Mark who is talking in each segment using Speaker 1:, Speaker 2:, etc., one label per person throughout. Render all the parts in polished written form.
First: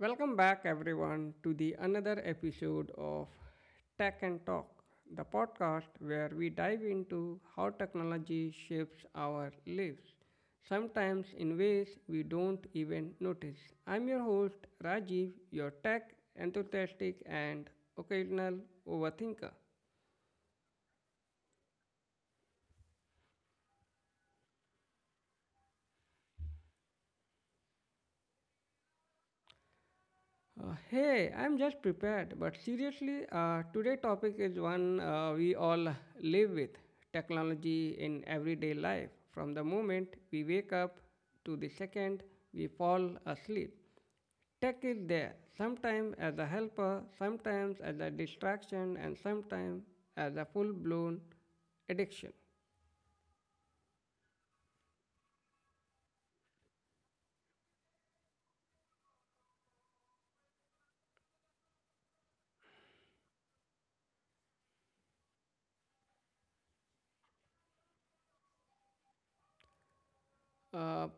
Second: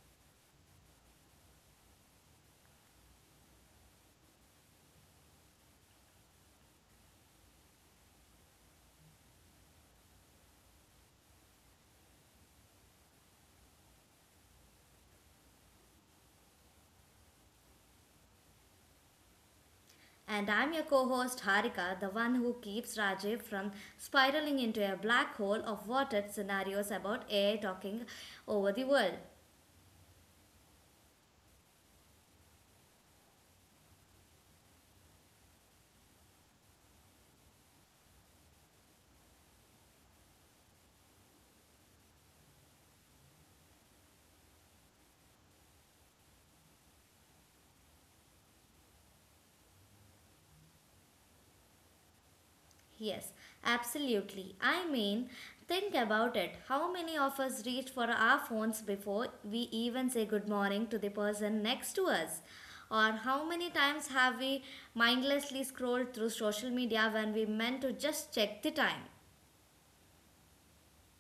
Speaker 1: Welcome back, everyone, to the another episode of Tech and Talk, the podcast where we dive into how technology shapes our lives, sometimes in ways we don't even notice. I'm your host, Rajiv, your tech enthusiastic and occasional overthinker.
Speaker 2: And I'm your co host Harika, the one who keeps Rajiv from spiraling into a black hole of what if scenarios about AI talking over the world.
Speaker 1: Hey, I'm just prepared, but seriously, today's topic is one we all live with technology in everyday life. From the moment we wake up to the second we fall asleep, tech is there, sometimes as a helper, sometimes as a distraction, and sometimes as a full blown addiction.
Speaker 2: Yes, absolutely. I mean, think about it. How many of us reach for our phones before we even say good morning to the person next to us? Or how many times have we mindlessly scrolled through social media when we meant to just check the time?
Speaker 1: Uh,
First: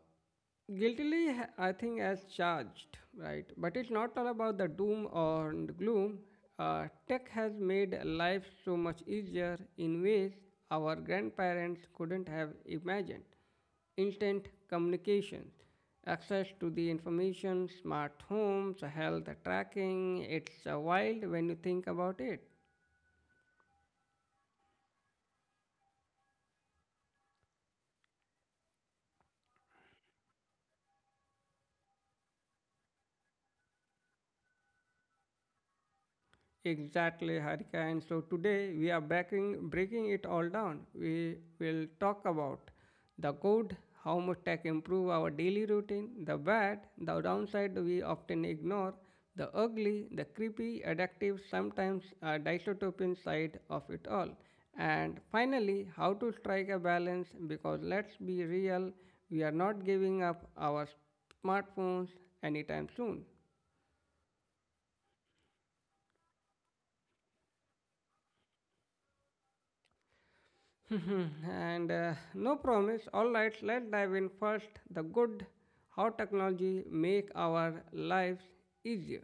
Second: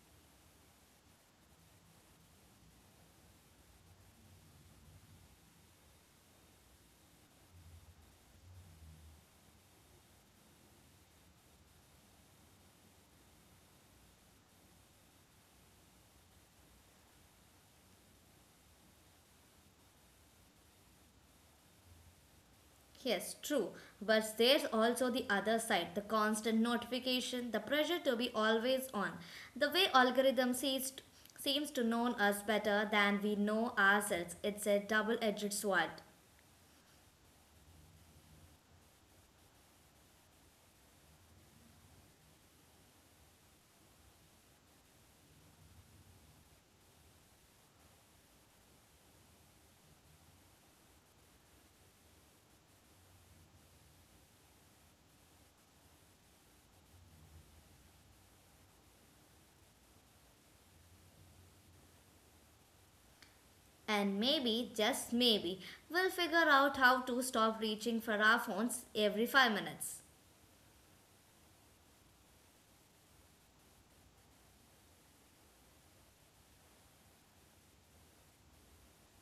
Speaker 1: Guiltily, I think, as charged, right? But it's not all about the doom or the gloom. Tech has made life so much easier in ways our grandparents couldn't have imagined. Instant communication, access to the information, smart homes, health tracking. It's wild when you think about it.
Speaker 2: Yes, true. But there's also the other side, the constant notification, the pressure to be always on. The way seems to know us better than we know ourselves, it's a double edged sword.
Speaker 1: Exactly, Harika. And so today we are breaking it all down. We will talk about the good, how much tech improve our daily routine, the bad, the downside we often ignore, the ugly, the creepy, addictive, sometimes dystopian side of it all. And finally, how to strike a balance because let's be real, we are not giving up our smartphones anytime soon.
Speaker 2: And maybe, just maybe, we'll figure out how to stop reaching for our phones every 5 minutes.
Speaker 1: And no promise. All right, let's dive in first. The good, how technology make our lives easier.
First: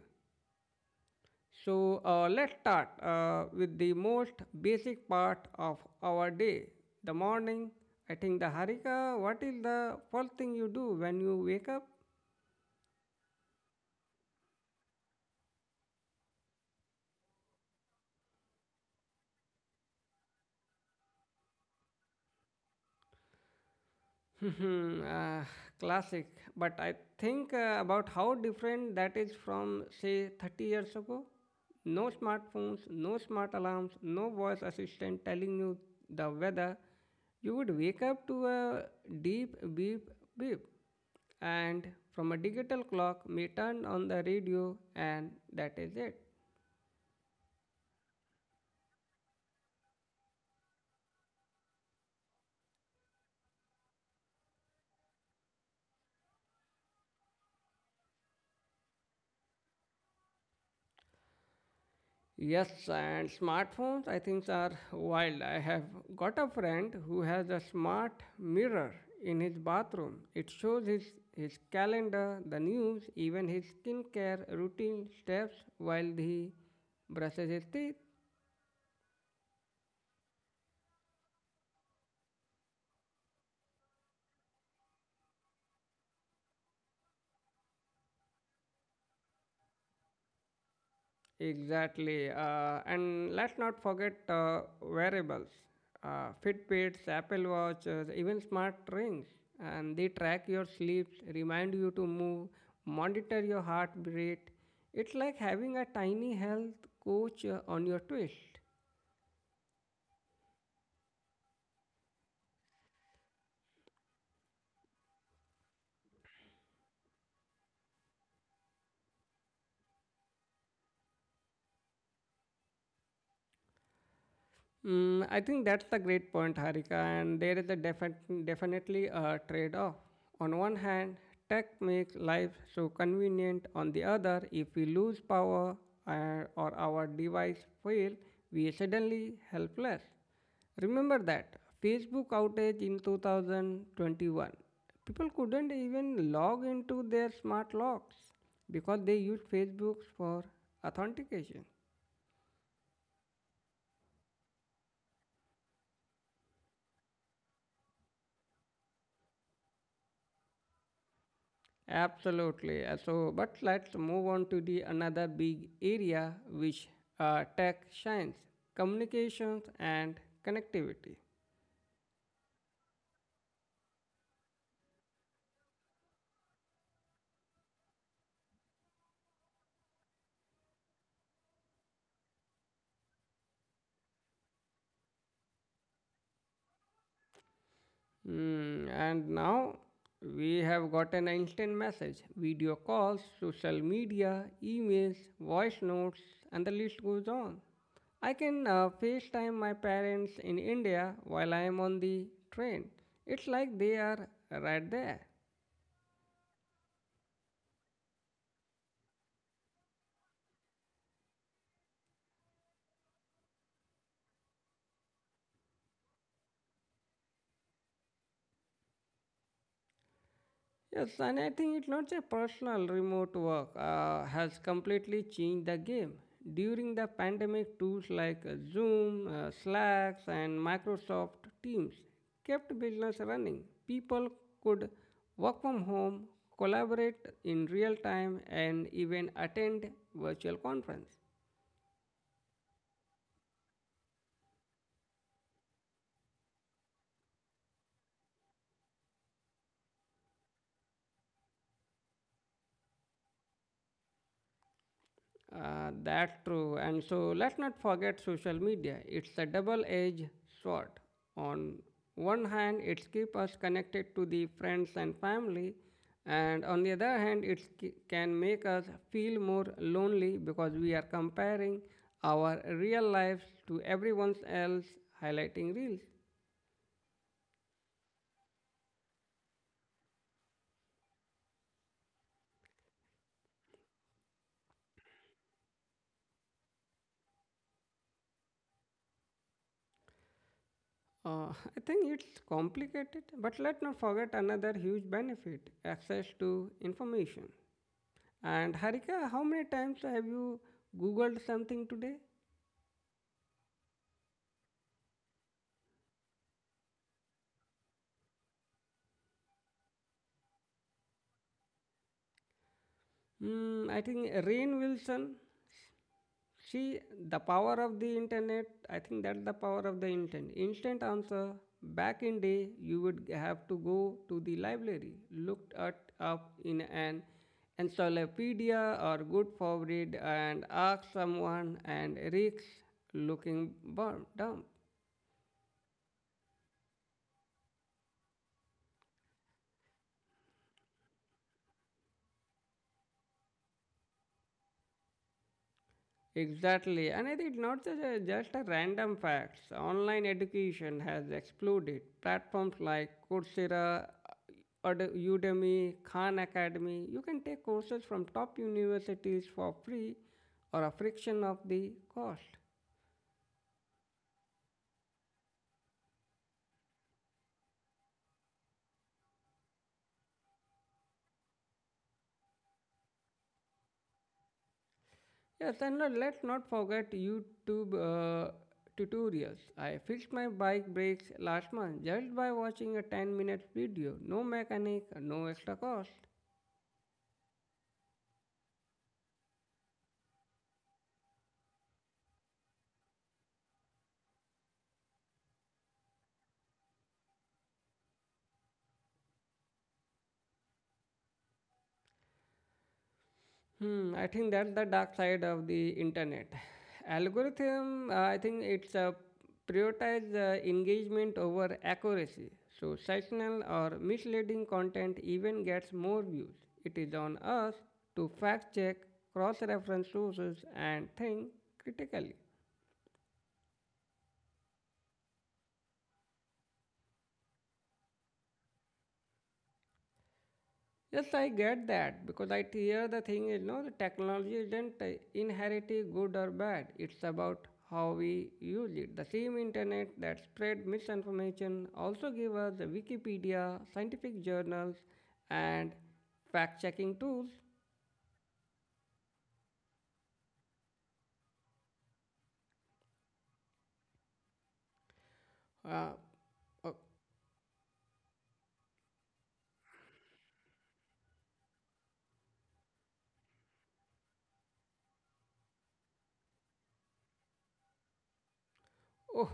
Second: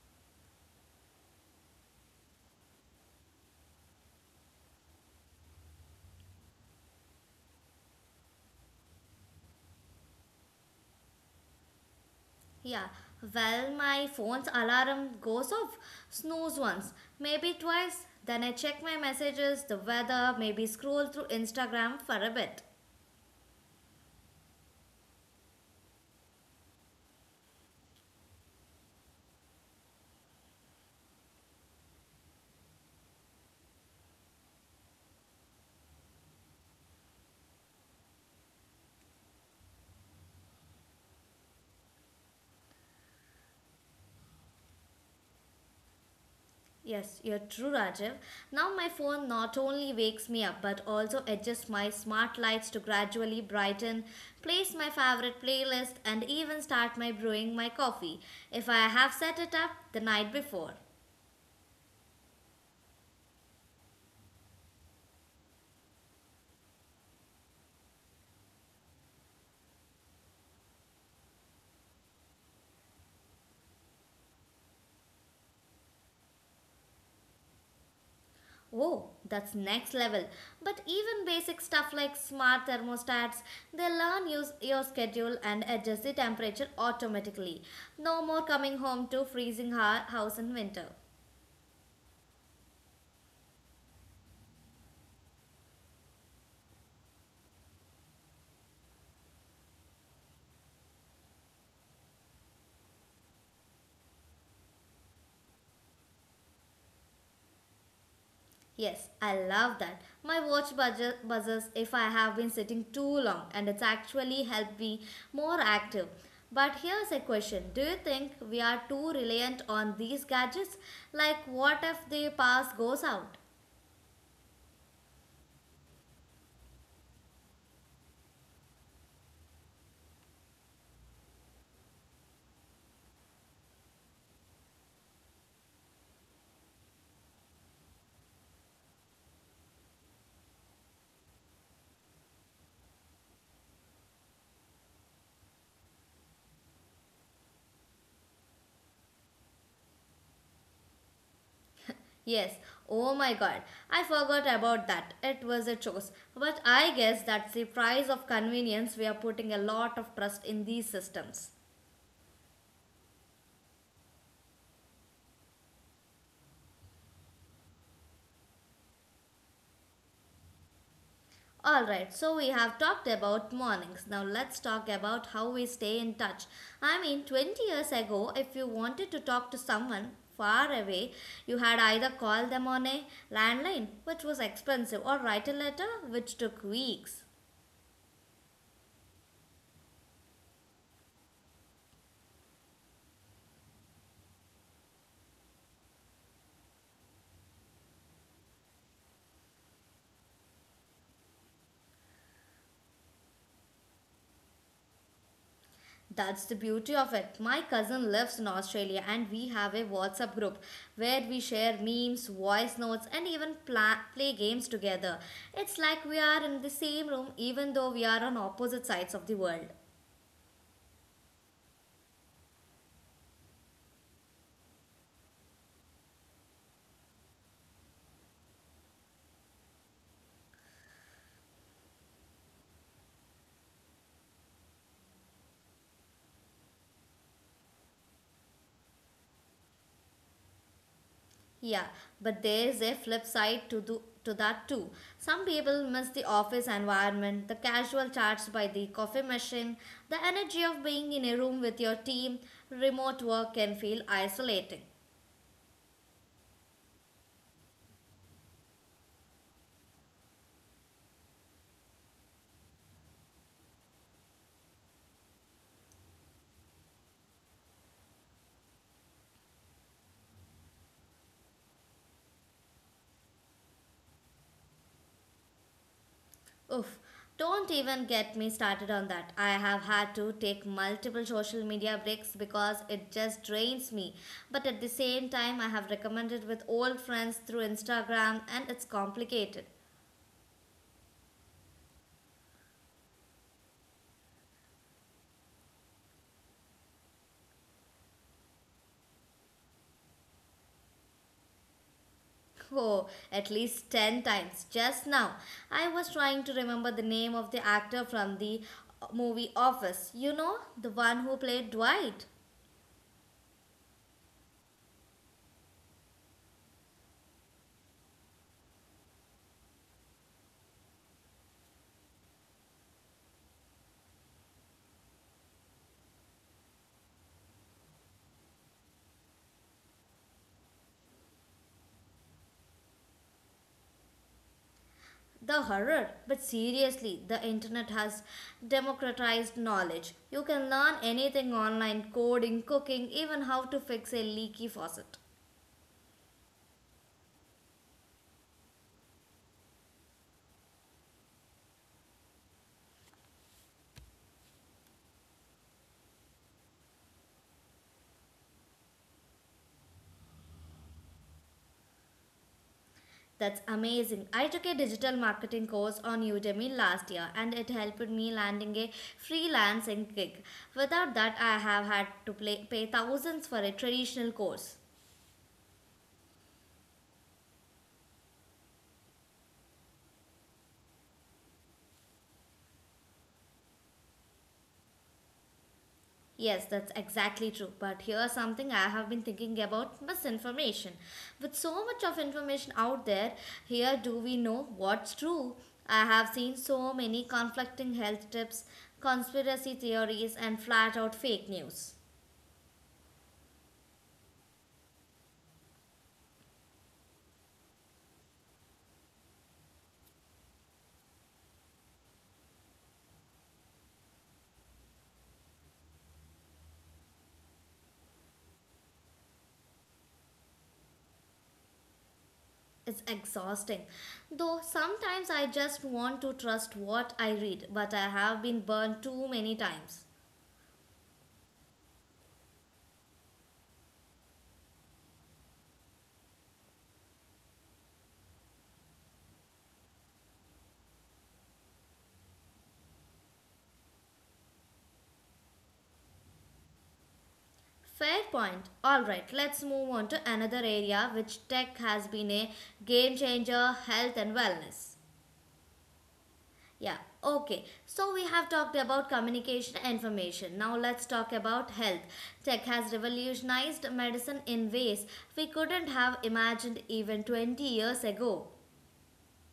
Speaker 1: So let's start with the most basic part of our day, the morning. I think the Harika. What is the first thing you do when you wake up?
Speaker 2: Yeah, well, my phone's alarm goes off, snooze once, maybe twice. Then I check my messages, the weather, maybe scroll through Instagram for a bit.
Speaker 1: uh, Classic. But I think about how different that is from, say, 30 years ago. No smartphones, no smart alarms, no voice assistant telling you the weather. You would wake up to a deep beep beep, and from a digital clock may turn on the radio, and that is it.
Speaker 2: Yes, you're true, Rajiv. Now my phone not only wakes me up but also adjusts my smart lights to gradually brighten, plays my favorite playlist, and even start my brewing my coffee if I have set it up the night before.
Speaker 1: Yes, and smartphones, I think, are wild. I have got a friend who has a smart mirror in his bathroom. It shows his calendar, the news, even his skincare routine steps while he brushes his teeth.
Speaker 2: Oh, that's next level. But even basic stuff like smart thermostats, they learn use your schedule and adjust the temperature automatically. No more coming home to freezing house in winter.
Speaker 1: Exactly. And let's not forget wearables Fitbits, Apple Watches, even smart rings. And they track your sleeps, remind you to move, monitor your heart rate. It's like having a tiny health coach on your twist.
Speaker 2: Yes, I love that. My buzzers if I have been sitting too long and it's actually helped me more active. But here's a question. Do you think we are too reliant on these gadgets? Like, what if the power goes out?
Speaker 1: Mm, I think that's the great point, Harika, and there is a definitely a trade off. On one hand, tech makes life so convenient, on the other, if we lose power or our device fail, we suddenly helpless. Remember that Facebook outage in 2021. People couldn't even log into their smart locks because they used Facebook for authentication.
Speaker 2: Yes, oh my god, I forgot about that. It was a choice. But I guess that's the price of convenience. We are putting a lot of trust in these systems.
Speaker 1: Absolutely. So, but let's move on to the another big area which tech shines: communications and connectivity.
Speaker 2: Alright, so we have talked about mornings. Now let's talk about how we stay in touch. I mean, 20 years ago, if you wanted to talk to someone far away, you had either call them on a landline, which was expensive, or write a letter, which took weeks.
Speaker 1: Hmm, and now we have got an instant message, video calls, social media, emails, voice notes, and the list goes on. I can FaceTime my parents in India while I am on the train. It's like they are right there.
Speaker 2: That's the beauty of it. My cousin lives in Australia and we have a WhatsApp group where we share memes, voice notes, and even play games together. It's like we are in the same room even though we are on opposite sides of the world.
Speaker 1: Yes, and I think it's not a personal remote work has completely changed the game. During the pandemic, tools like Zoom, Slacks, and Microsoft Teams kept business running. People could work from home, collaborate in real time, and even attend virtual conference.
Speaker 2: Yeah, but there's a flip side to that too. Some people miss the office environment, the casual chats by the coffee machine, the energy of being in a room with your team. Remote work can feel isolating.
Speaker 1: That true. And so let's not forget social media. It's a double-edged sword. On one hand, it keeps us connected to the friends and family, and on the other hand, it can make us feel more lonely because we are comparing our real lives to everyone else highlighting reels.
Speaker 2: Oof. Don't even get me started on that. I have had to take multiple social media breaks because it just drains me. But at the same time, I have recommended with old friends through Instagram and it's complicated.
Speaker 1: Uh, I think it's complicated, but let's not forget another huge benefit: access to information. And Harika, how many times have you googled something today?
Speaker 2: Oh, at least 10 times. Just now, I was trying to remember the name of the actor from the movie Office. You know, the one who played Dwight.
Speaker 1: Hmm, I think Rain Wilson. See the power of the internet. I think that's the power of the internet. Instant answer. Back in day, you would have to go to the library, looked it up in an encyclopedia or good for read, and ask someone, and risks looking dumb.
Speaker 2: The horror. But seriously, the internet has democratized knowledge. You can learn anything online, coding, cooking, even how to fix a leaky faucet.
Speaker 1: Exactly, and I think not just a random facts. Online education has exploded. Platforms like Coursera, Udemy, Khan Academy. You can take courses from top universities for free or a fraction of the cost.
Speaker 2: That's amazing. I took a digital marketing course on Udemy last year and it helped me landing a freelancing gig. Without that, I have had pay thousands for a traditional course.
Speaker 1: Yes, and let's not forget YouTube tutorials. I fixed my bike brakes last month just by watching a 10-minute video. No mechanic, no extra cost.
Speaker 2: Yes, that's exactly true. But here's something I have been thinking about, misinformation. With so much of information out there, here do we know what's true? I have seen so many conflicting health tips, conspiracy theories, and flat out fake news.
Speaker 1: Hmm, I think that's the dark side of the internet. Algorithm, I think it's prioritize engagement over accuracy. So sectional or misleading content even gets more views. It is on us to fact check, cross-reference sources, and think critically.
Speaker 2: It's exhausting. Though sometimes I just want to trust what I read, but I have been burned too many times.
Speaker 1: Yes, I get that because I hear the thing is no, the technology isn't inherently good or bad. It's about how we use it. The same internet that spread misinformation also give us the Wikipedia, scientific journals, and fact-checking tools.
Speaker 2: Fair point. Alright, let's move on to another area which tech has been a game changer, health and wellness.
Speaker 1: Uh, uh,
Speaker 2: Yeah, okay. So we have talked about communication and information. Now let's talk about health. Tech has revolutionized medicine in ways we couldn't have imagined even 20 years ago.
Speaker 1: Oh,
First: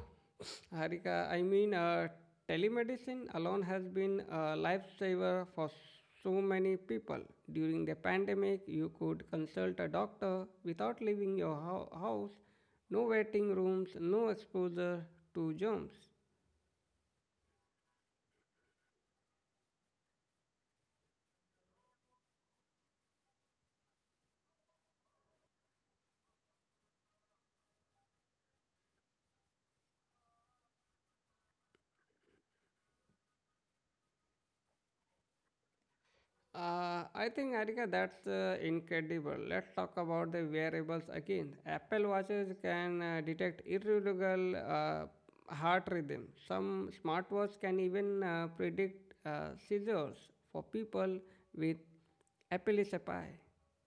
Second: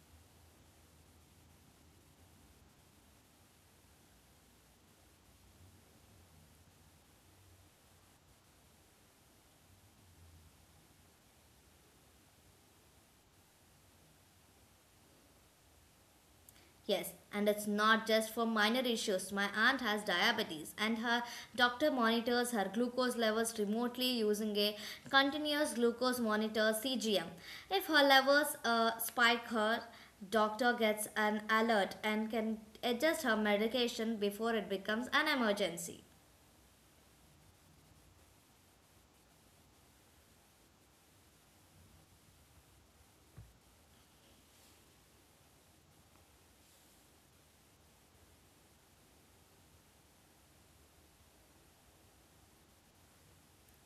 Speaker 1: Harika, I mean, telemedicine alone has been a lifesaver for so many people. During the pandemic, you could consult a doctor without leaving your house, no waiting rooms, no exposure to germs.
Speaker 2: Yes, and it's not just for minor issues. My aunt has diabetes, and her doctor monitors her glucose levels remotely using a continuous glucose monitor, CGM. If her levels spike, her doctor gets an alert and can adjust her medication before it becomes an emergency.
Speaker 1: I think Arika, that's incredible. Let's talk about the wearables again. Apple watches can detect irregular heart rhythm. Some smartwatches can even predict seizures for people with epilepsy.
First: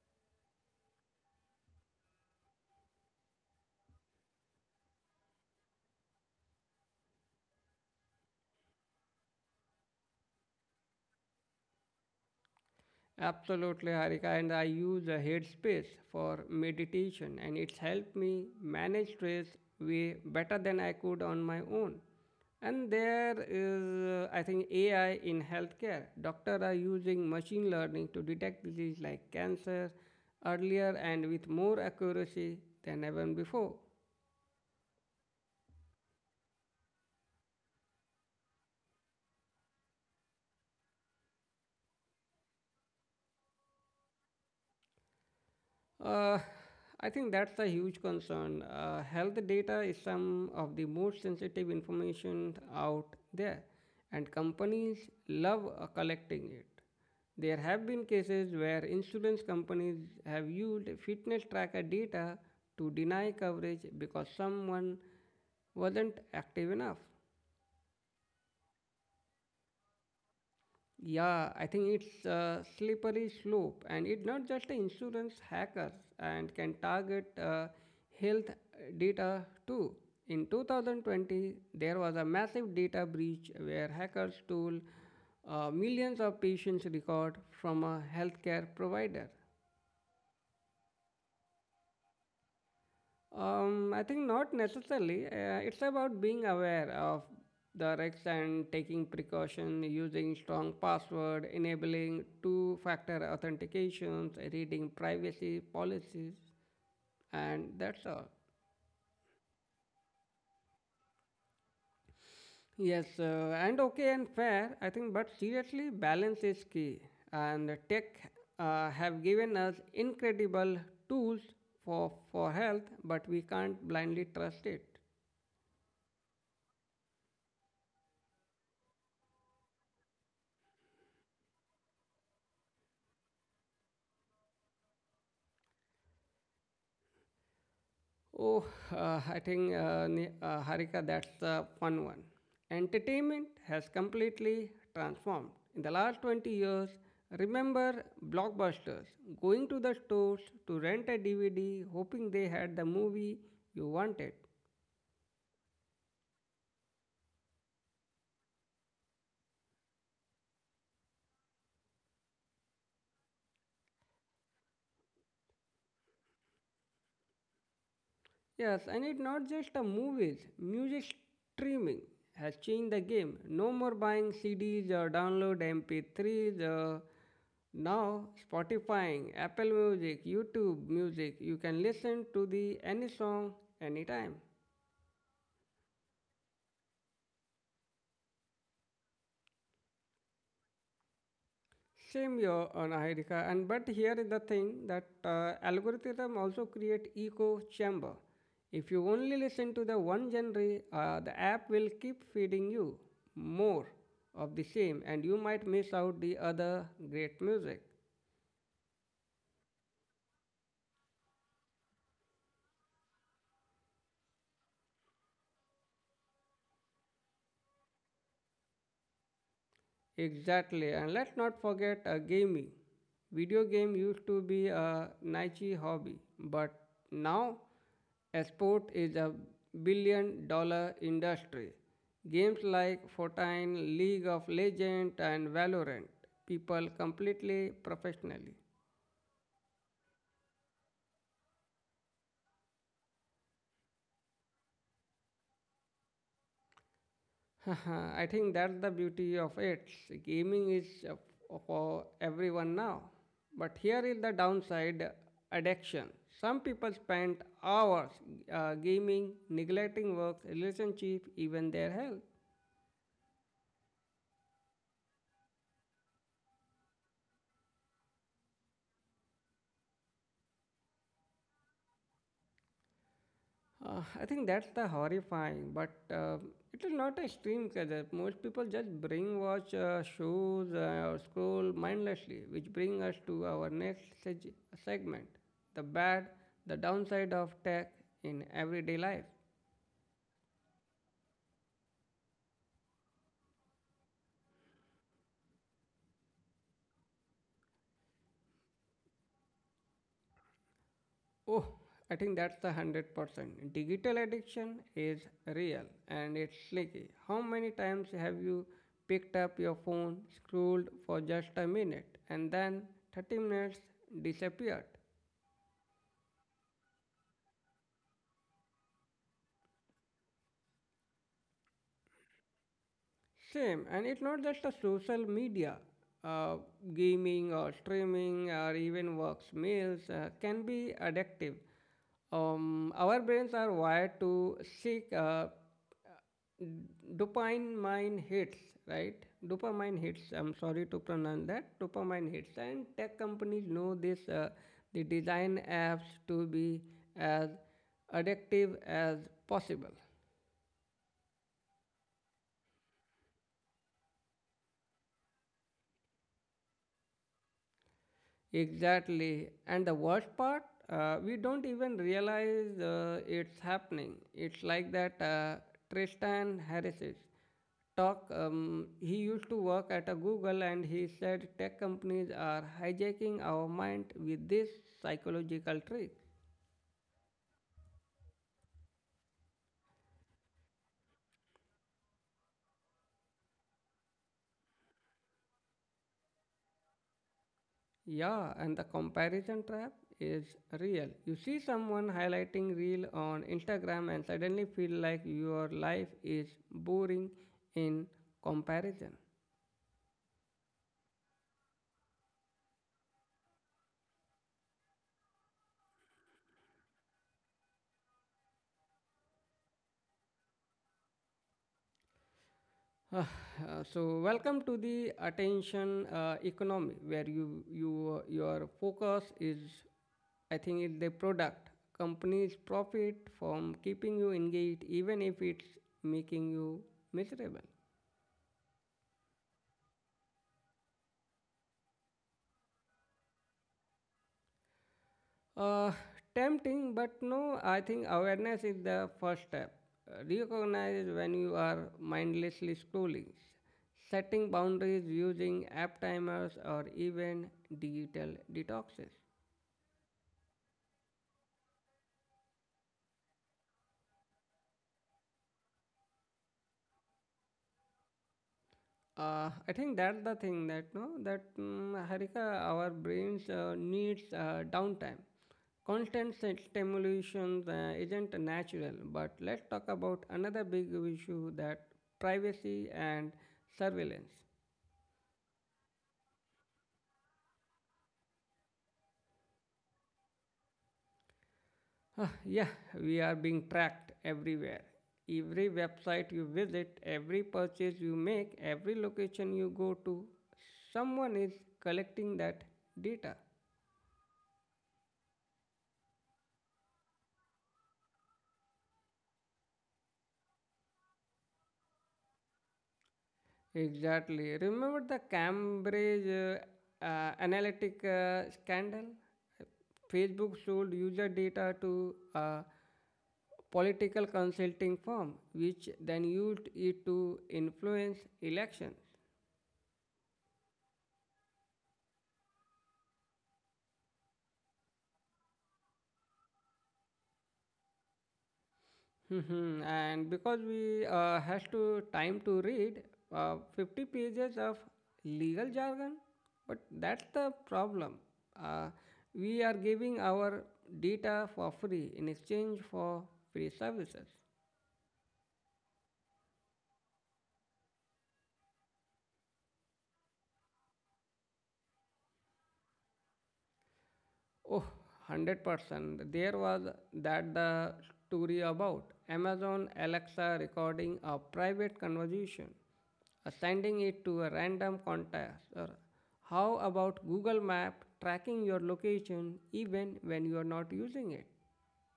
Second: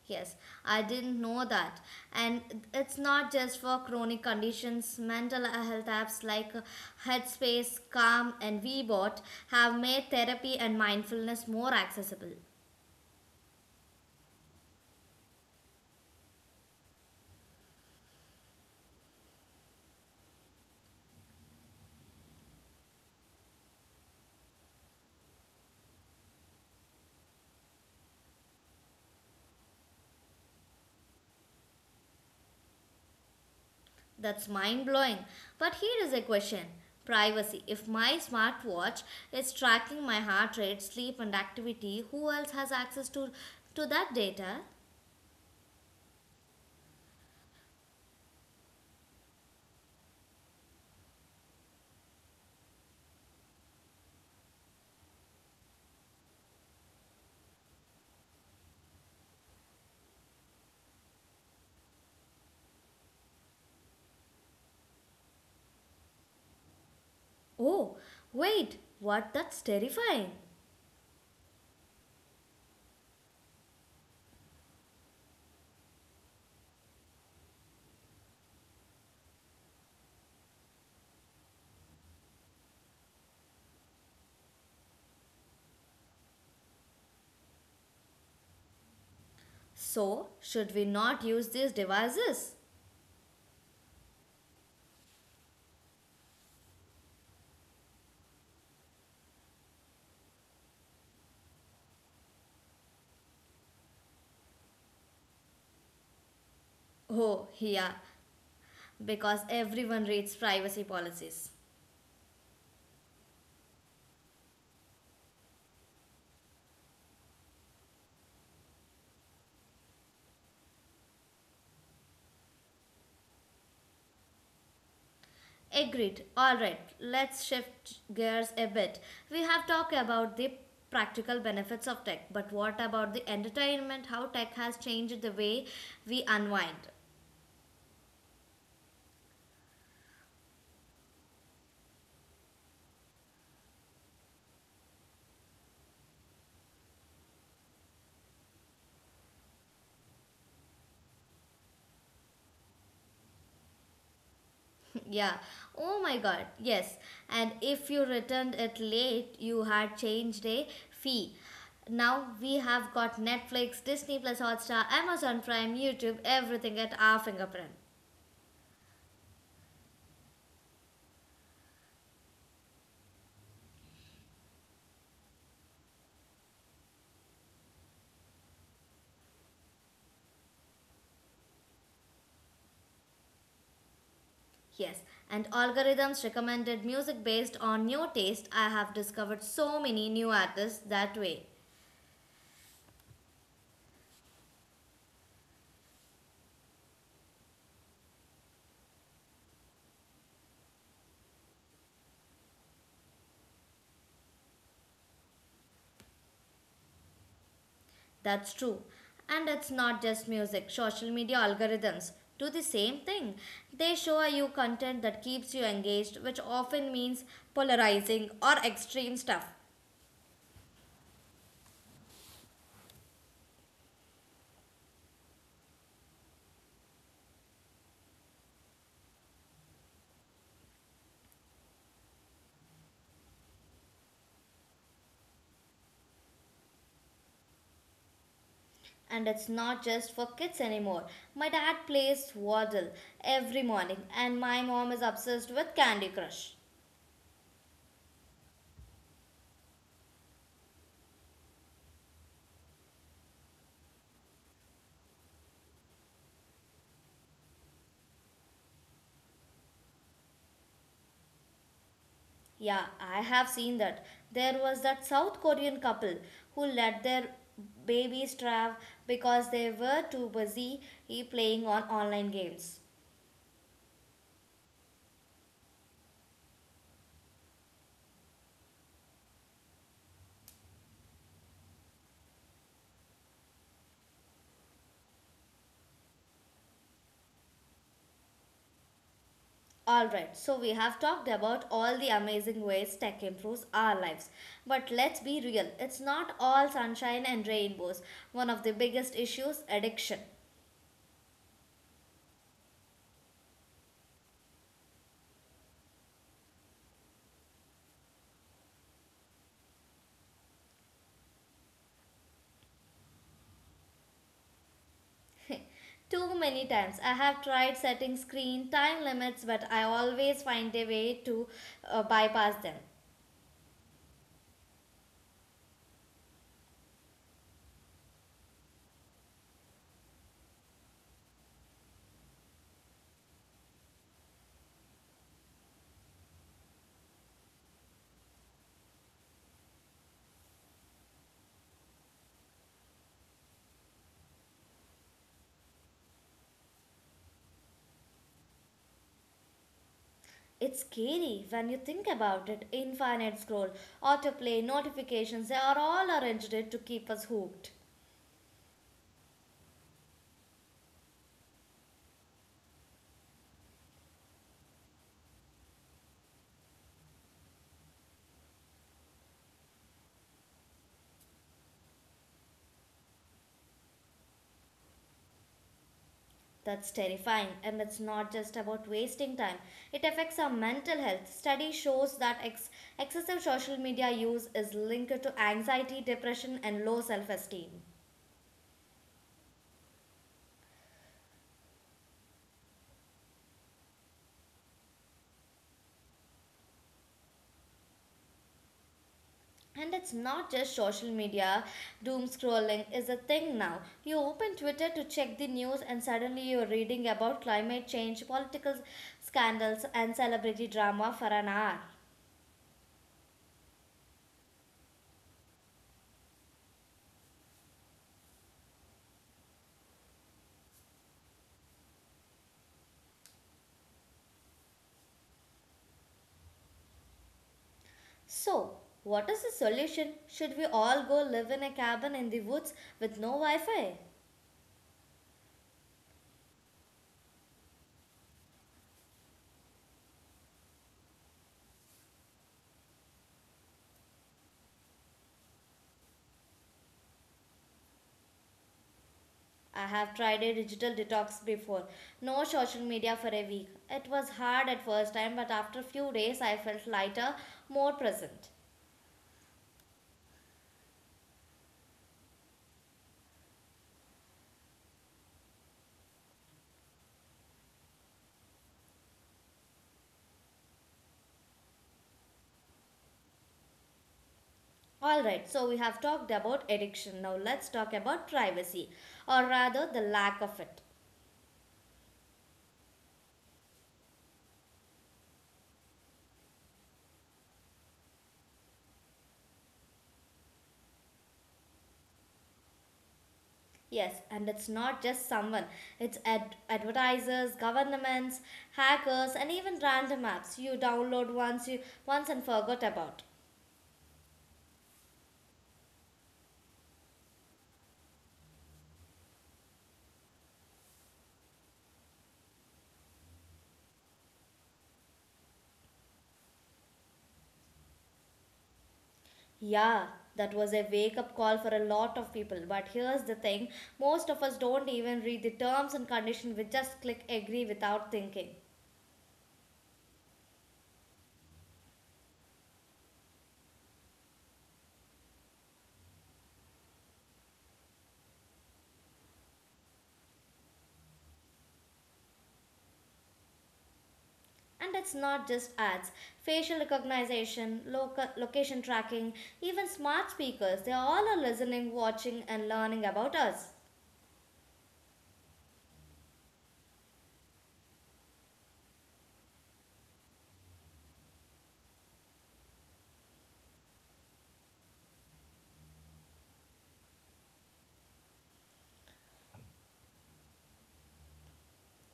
Speaker 2: Yes, I didn't know that. And it's not just for chronic conditions. Mental health apps like Headspace, Calm, and WeBot have made therapy and mindfulness more accessible.
Speaker 1: Absolutely, Harika, and I use a Headspace for meditation, and it's helped me manage stress way better than I could on my own. And there is, I think, AI in healthcare. Doctors are using machine learning to detect disease like cancer earlier and with more accuracy than ever before.
Speaker 2: That's mind blowing. But here is a question, privacy. If my smartwatch is tracking my heart rate, sleep, and activity, who else has access to that data?
Speaker 1: Uh, I think that's a huge concern. Health data is some of the most sensitive information out there, and companies love collecting it. There have been cases where insurance companies have used fitness tracker data to deny coverage because someone wasn't active enough.
Speaker 2: Oh, wait, what? That's terrifying.
Speaker 1: Yeah, I think it's a slippery slope, and it's not just the insurance hackers and can target health data too. In 2020, there was a massive data breach where hackers stole millions of patients' record from a healthcare provider.
Speaker 2: So, should we not use these devices?
Speaker 1: I think not necessarily. It's about being aware of the risks and taking precaution, using strong password, enabling two-factor authentications, reading privacy policies,
Speaker 2: Oh,
Speaker 1: and
Speaker 2: yeah,
Speaker 1: that's all.
Speaker 2: because everyone reads privacy policies.
Speaker 1: Yes, and okay and fair, I think, but seriously, balance is key. And tech have given us incredible tools for health, but we can't blindly trust it.
Speaker 2: Agreed. All right, let's shift gears a bit. We have talked about the practical benefits of tech, but what about the entertainment? How tech has changed the way we unwind?
Speaker 1: Oh, I think, Harika, that's the fun one. Entertainment has completely transformed. In the last 20 years, remember blockbusters, going to the stores to rent a DVD, hoping they had the movie you wanted.
Speaker 2: Yeah. Oh my god, yes. And if you returned it late, you had changed a fee. Now we have got Netflix, Disney Plus Hotstar, Amazon Prime, YouTube, everything at our fingerprint.
Speaker 1: Yes, and it's not just a movies. Music streaming has changed the game. No more buying CDs or download MP3s. Or now Spotify, Apple Music, YouTube Music. You can listen to the any song anytime.
Speaker 2: Yes, and algorithms recommended music based on new taste. I have discovered so many new artists that way.
Speaker 1: Same here on Ahirika, and but here is the thing that algorithm also create echo chamber. If you only listen to the one genre, the app will keep feeding you more of the same, and you might miss out the other great music.
Speaker 2: That's true. And it's not just music, social media algorithms do the same thing. They show you content that keeps you engaged, which often means polarizing or extreme stuff.
Speaker 1: Exactly, and let's not forget gaming. Video game used to be a niche hobby, but now a sport is a billion dollar industry. Games like Fortnite, League of Legends, and Valorant, people completely professionally.
Speaker 2: And it's not just for kids anymore. My dad plays Waddle every morning, and my mom is obsessed with Candy Crush.
Speaker 1: I think that's the beauty of it. Gaming is for everyone now. But here is the downside addiction. Some people spend hours gaming, neglecting work, relationship, even their health.
Speaker 2: Yeah, I have seen that. There was that South Korean couple who let their babies starve because they were too busy playing on online games.
Speaker 1: I think that's the horrifying, but it is not a stream culture. Most people just bring watch shoes or scroll mindlessly, which bring us to our next segment: the bad, the downside of tech in everyday life.
Speaker 2: Alright, so we have talked about all the amazing ways tech improves our lives. But let's be real, it's not all sunshine and rainbows. One of the biggest issues, addiction.
Speaker 1: Oh, I think that's the 100%. Digital addiction is real and it's sneaky. How many times have you picked up your phone, scrolled for just a minute, and then 30 minutes disappeared?
Speaker 2: Too many times. I have tried setting screen time limits, but I always find a way to bypass them.
Speaker 1: Same, and it's not just a social media. Uh, Gaming or streaming or even works meals can be addictive. Our brains are wired to seek dopamine hits, right? Dopamine hits. I'm sorry to pronounce that. Dopamine hits, and tech companies know this. They design apps to be as addictive as possible.
Speaker 2: It's scary when you think about it. Infinite scroll, autoplay, notifications, they are all arranged to keep us hooked.
Speaker 1: Exactly. And the worst part, we don't even realize it's happening. It's like that Tristan Harris's talk. He used to work at a Google and he said tech companies are hijacking our mind with this psychological trick.
Speaker 2: That's terrifying, and it's not just about wasting time. It affects our mental health. Study shows that excessive social media use is linked to anxiety, depression, and low self esteem.
Speaker 1: Yeah, and the comparison trap is real. You see someone highlighting reel on Instagram and suddenly feel like your life is boring in comparison.
Speaker 2: And it's not just social media. Doom scrolling is a thing now. You open Twitter to check the news, and suddenly you're reading about climate change, political scandals, and celebrity drama for an hour.
Speaker 1: Uh, so welcome to the attention economy where your focus is I think is the product. Companies profit from keeping you engaged even if it's making you miserable.
Speaker 2: So, what is the solution? Should we all go live in a cabin in the woods with no Wi Fi?
Speaker 1: uh, Tempting, but no, I think awareness is the first step. Recognize when you are mindlessly scrolling, setting boundaries, using app timers, or even digital detoxes.
Speaker 2: I have tried a digital detox before. No social media for a week. It was hard at first time, but after few days I felt lighter, more present.
Speaker 1: I think that's the thing that no, that Harika, our brains needs downtime. Constant stimulation isn't natural. But let's talk about another big issue, that privacy and surveillance.
Speaker 2: All right, so we have talked about addiction. Now let's talk about privacy, or rather, the lack of it.
Speaker 1: Huh, yeah, we are being tracked everywhere. Every website you visit, every purchase you make, every location you go to, someone is collecting that data.
Speaker 2: Yes, and it's not just someone, it's advertisers, governments, hackers, and even random apps you download once and forgot about.
Speaker 1: Exactly. Remember the Cambridge Analytica scandal? Facebook sold user data to a political consulting firm, which then used it to influence elections.
Speaker 2: Yeah, that was a wake up call for a lot of people. But here's the thing, most of us don't even read the terms and conditions, we just click agree without thinking.
Speaker 1: Mhm. And because we has to time to read 50 pages of legal jargon. But that's the problem, uh, we are giving our data for free in exchange for free services.
Speaker 2: And it's not just ads, facial recognition, location tracking, even smart speakers, they all are listening, watching, and learning about us.
Speaker 1: Oh, 100%. There was that, the story about Amazon Alexa recording a private conversation, sending it to a random contact. Or how about Google Map tracking your location even when you are not using it?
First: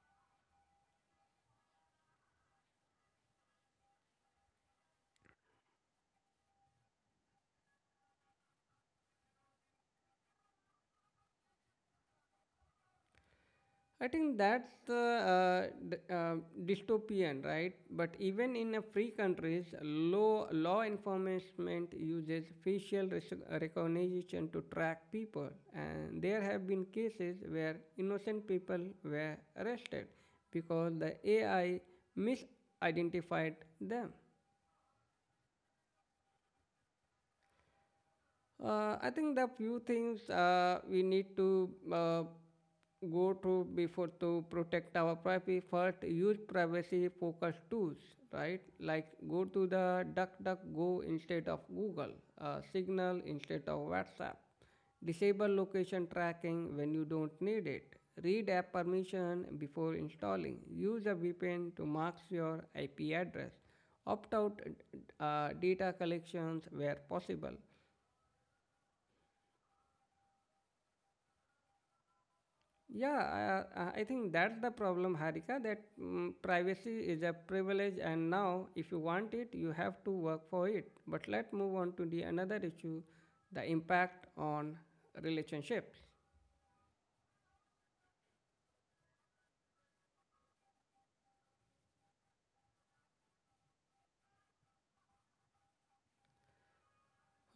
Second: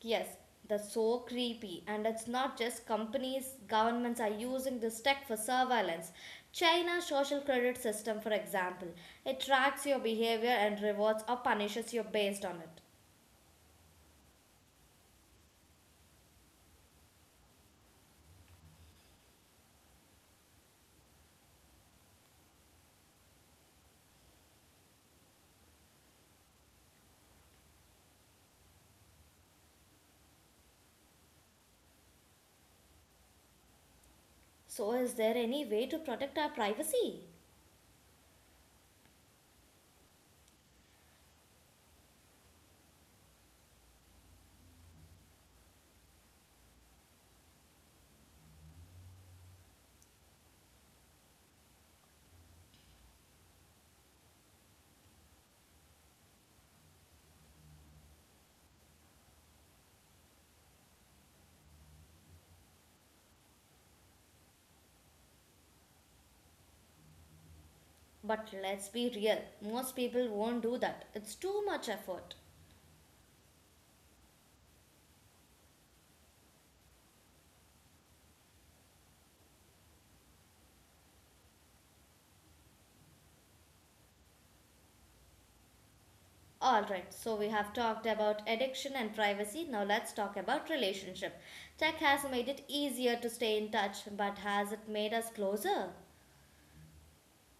Speaker 2: Yes, that's so creepy. And it's not just companies, governments are using this tech for surveillance. China's social credit system, for example, it tracks your behavior and rewards or punishes you based on it.
Speaker 1: I think that's the dystopian, right? But even in a free countries, law enforcement uses facial recognition to track people, and there have been cases where innocent people were arrested because the AI misidentified them.
Speaker 2: So, is there any way to protect our privacy?
Speaker 1: I think the few things we need to go to before to protect our privacy. First, use privacy focused tools, right? Like go to the DuckDuckGo instead of Google, Signal instead of WhatsApp. Disable location tracking when you don't need it. Read app permission before installing. Use a VPN to mask your IP address. Opt out data collections where possible.
Speaker 2: But let's be real, most people won't do that. It's too much effort.
Speaker 1: Yeah, I think that's the problem, Harika, that privacy is a privilege, and now if you want it, you have to work for it. But let's move on to the another issue, the impact on relationships.
Speaker 2: All right, so we have talked about addiction and privacy. Now let's talk about relationship. Tech has made it easier to stay in touch, but has it made us closer?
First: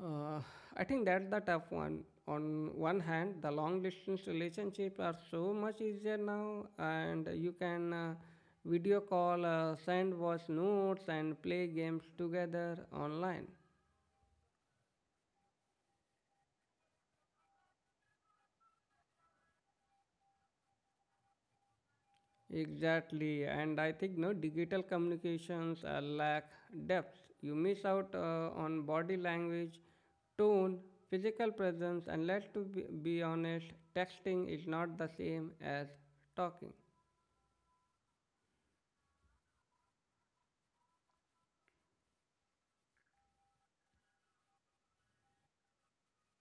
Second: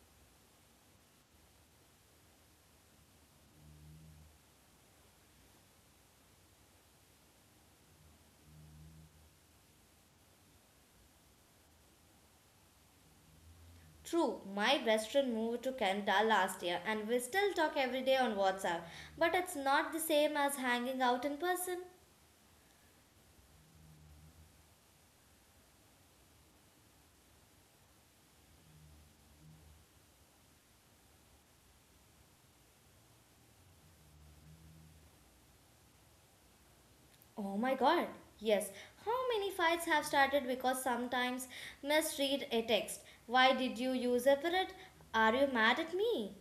Speaker 1: Uh, I think that's the tough one. On one hand, the long distance relationships are so much easier now, and you can video call, send voice notes, and play games together online.
Speaker 2: True, my best friend moved to Canada last year and we still talk every day on WhatsApp, but it's not the same as hanging out in person.
Speaker 1: Exactly, and I think no, digital communications lack depth. You miss out on body language, tone, physical presence, and let's to be honest, texting is not the same as talking.
Speaker 2: Oh my god, yes. How many fights have started because sometimes misread a text? Why did you use a period? Are you mad at me?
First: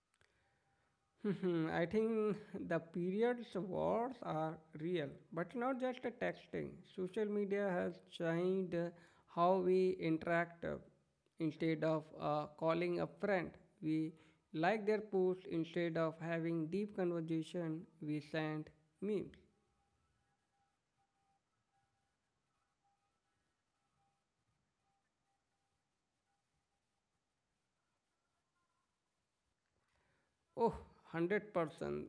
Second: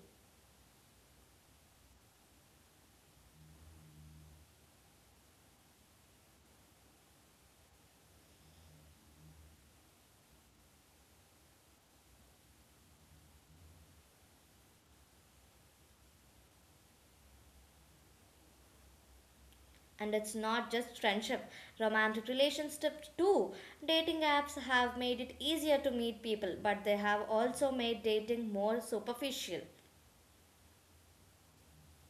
Speaker 1: Hmm, I think the periods wars are real, but not just a texting. Social media has changed how we interact. Instead of calling a friend, we like their post. Instead of having deep conversation, we send memes.
Speaker 2: And it's not just friendship, romantic relationships too. Dating apps have made it easier to meet people, but they have also made dating more superficial.
Speaker 1: Oh, 100%.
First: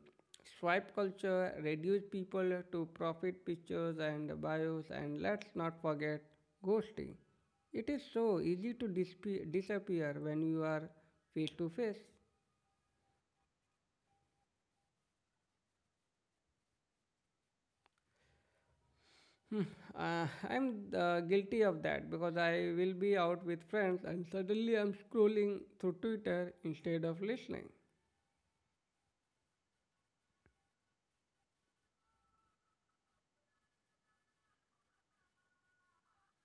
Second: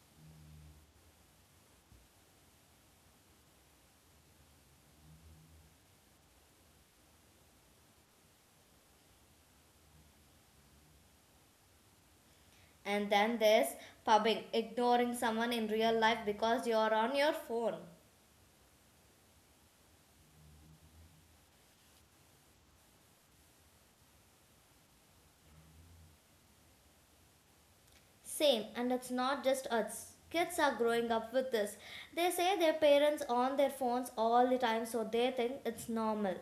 Speaker 1: Swipe culture reduced people to profit pictures and bios, and let's not forget ghosting. It is so easy to disappear when you are face to face.
Speaker 2: And then there's pubbing, ignoring someone in real life because you're on your phone.
Speaker 1: Hmm, I'm guilty of that because I will be out with friends and suddenly I'm scrolling through Twitter instead of listening.
Speaker 2: Same, and it's not just us. Kids are growing up with this. They say their parents on their phones all the time, so they think it's normal.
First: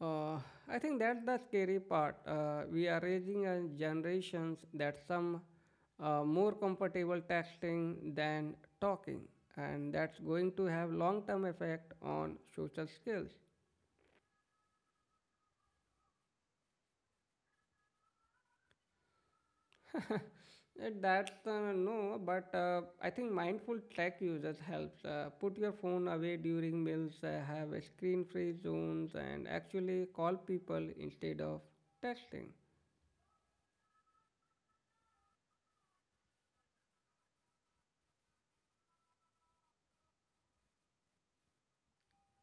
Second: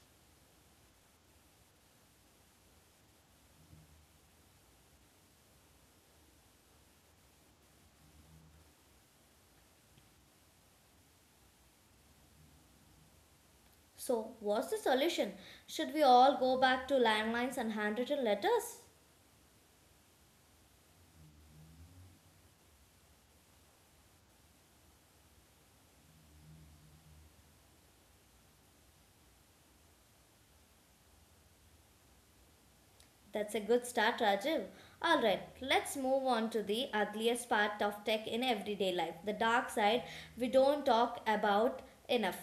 Speaker 1: Uh, I think that's the scary part. We are raising a generations that some are more comfortable texting than talking, and that's going to have long-term effect on social skills.
Speaker 2: So, what's the solution? Should we all go back to landlines and handwritten letters?
Speaker 1: that's No, but I think mindful tech users helps. Put your phone away during meals, have a screen-free zones, and actually call people instead of texting.
Speaker 2: That's a good start, Rajiv. All right, let's move on to the ugliest part of tech in everyday life, the dark side we don't talk about enough.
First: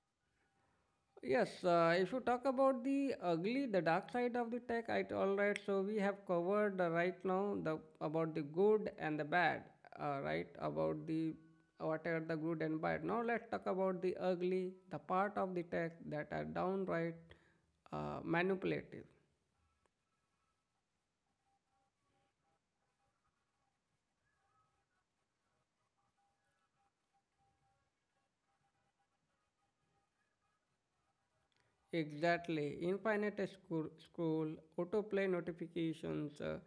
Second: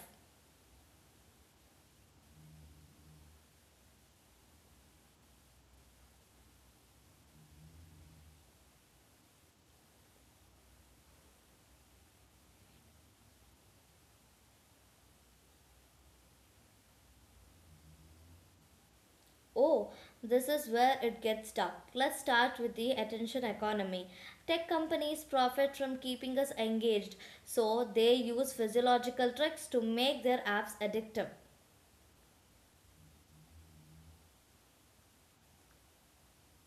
Speaker 1: Yes, if you talk about the ugly, the dark side of the tech, all right. So we have covered right now the about the good and the bad, right? About the what are the good and bad. Now let's talk about the ugly, the part of the tech that are downright manipulative.
Speaker 2: Oh, this is where it gets dark. Let's start with the attention economy. Tech companies profit from keeping us engaged, so they use physiological tricks to make their apps addictive.
Speaker 1: Exactly. Infinite scroll, autoplay notifications,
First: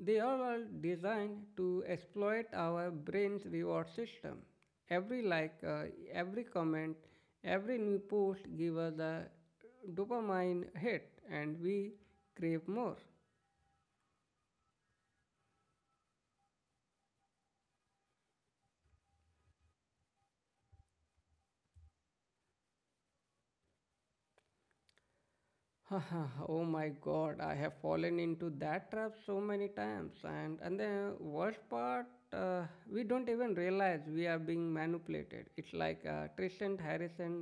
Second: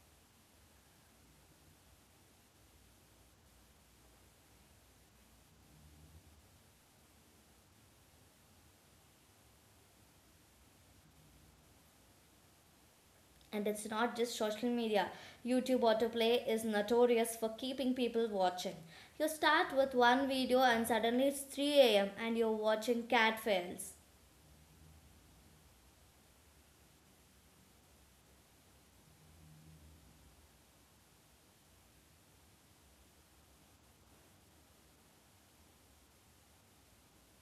Speaker 1: they are all designed to exploit our brain's reward system. Every like, every comment, every new post give us a dopamine hit and we crave more.
Speaker 2: And it's not just social media. YouTube autoplay is notorious for keeping people watching. You start with one video and suddenly it's 3 a.m. and you're watching cat fails.
Speaker 1: Oh my god, I have fallen into that trap so many times. And the worst part, uh, we don't even realize we are being manipulated. It's like Tristan Harrison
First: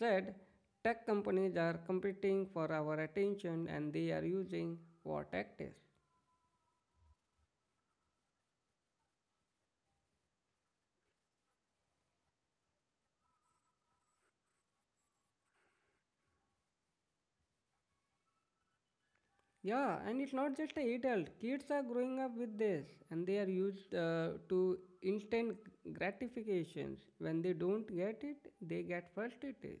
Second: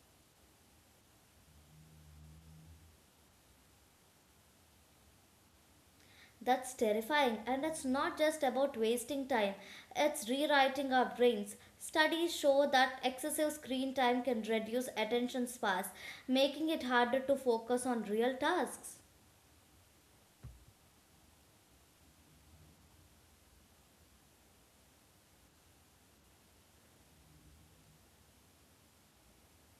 Speaker 1: said, tech companies are competing for our attention and they are using war tactics.
Speaker 2: That's terrifying, and it's not just about wasting time, it's rewriting our brains. Studies show that excessive screen time can reduce attention spans, making it harder to focus on real tasks.
Speaker 1: Yeah, and it's not just the adult. Kids are growing up with this, and they are used to instant gratifications. When they don't get it, they get frustrated.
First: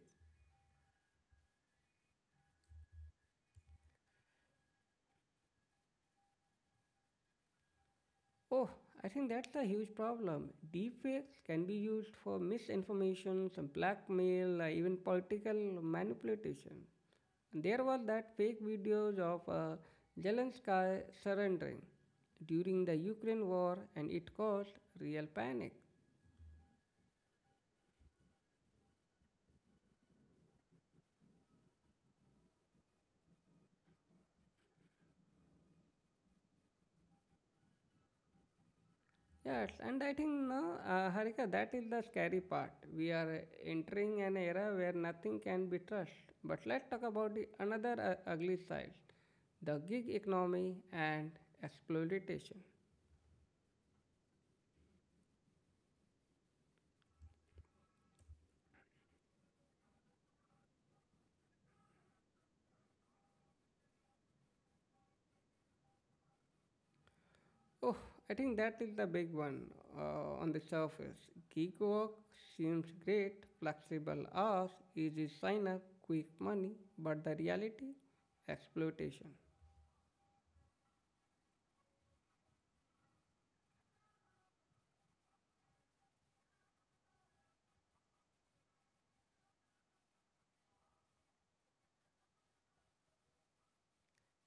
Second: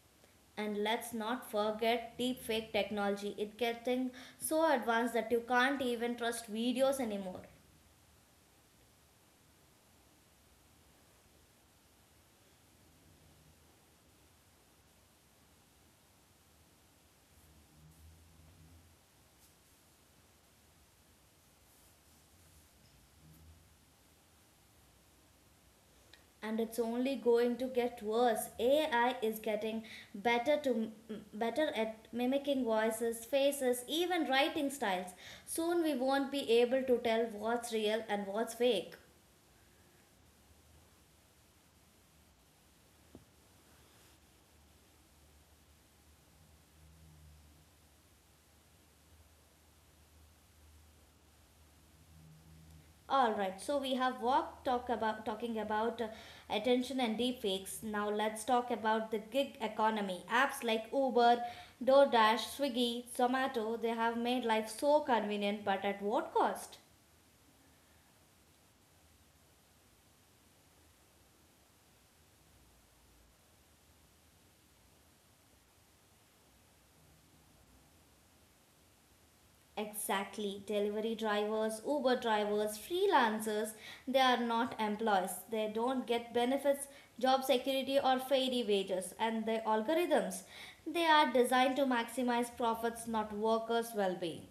Speaker 2: And let's not forget deepfake technology. It's getting so advanced that you can't even trust videos anymore.
Speaker 1: Oh, I think that's a huge problem. Deepfakes can be used for misinformation, some blackmail, even political manipulation. And there was that fake videos of Zelensky surrendering during the Ukraine war, and it caused real panic.
Speaker 2: And it's only going to get worse. AI is getting better to better at mimicking voices, faces, even writing styles. Soon we won't be able to tell what's real and what's fake.
Speaker 1: Yes, and I think no, Harika, that is the scary part. We are entering an era where nothing can be trusted. But let's talk about the another ugly side, the gig economy and exploitation.
Speaker 2: All right, so we have walked talk about talking about attention and deepfakes. Now let's talk about the gig economy. Apps like Uber, DoorDash, Swiggy, Zomato, they have made life so convenient, but at what cost?
Speaker 1: Oh, I think that is the big one, on the surface. Gig work seems great, flexible hours, easy sign up, quick money, but the reality, exploitation.
Speaker 2: Exactly. Delivery drivers, Uber drivers, freelancers, they are not employees. They don't get benefits, job security or fairy wages and the algorithms. They are designed to maximize profits, not workers' well-being.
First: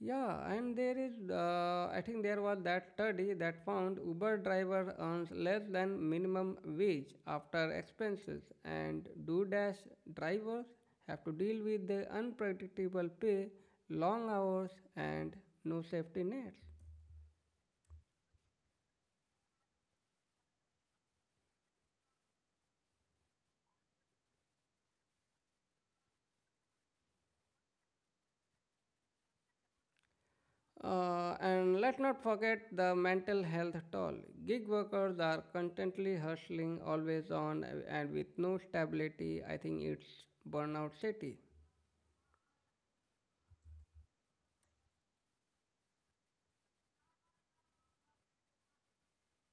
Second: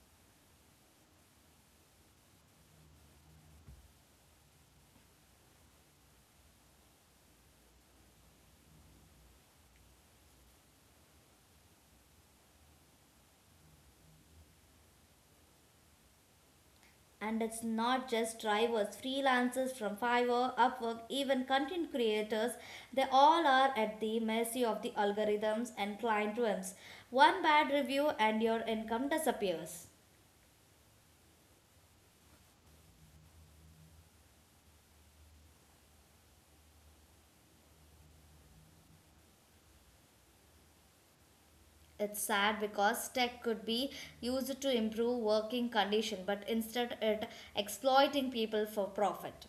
Speaker 1: Yeah, and there is, I think there was that study that found Uber driver earns less than minimum wage after expenses, and DoDash drivers have to deal with the unpredictable pay, long hours, and no safety nets.
Speaker 2: And it's not just drivers, freelancers from Fiverr, Upwork, even content creators, they all are at the mercy of the algorithms and client whims. One bad review and your income disappears.
Speaker 1: And let's not forget the mental health toll. Gig workers are constantly hustling, always on, and with no stability. I think it's burnout city.
Speaker 2: It's sad because tech could be used to improve working condition, but instead it exploiting people for profit.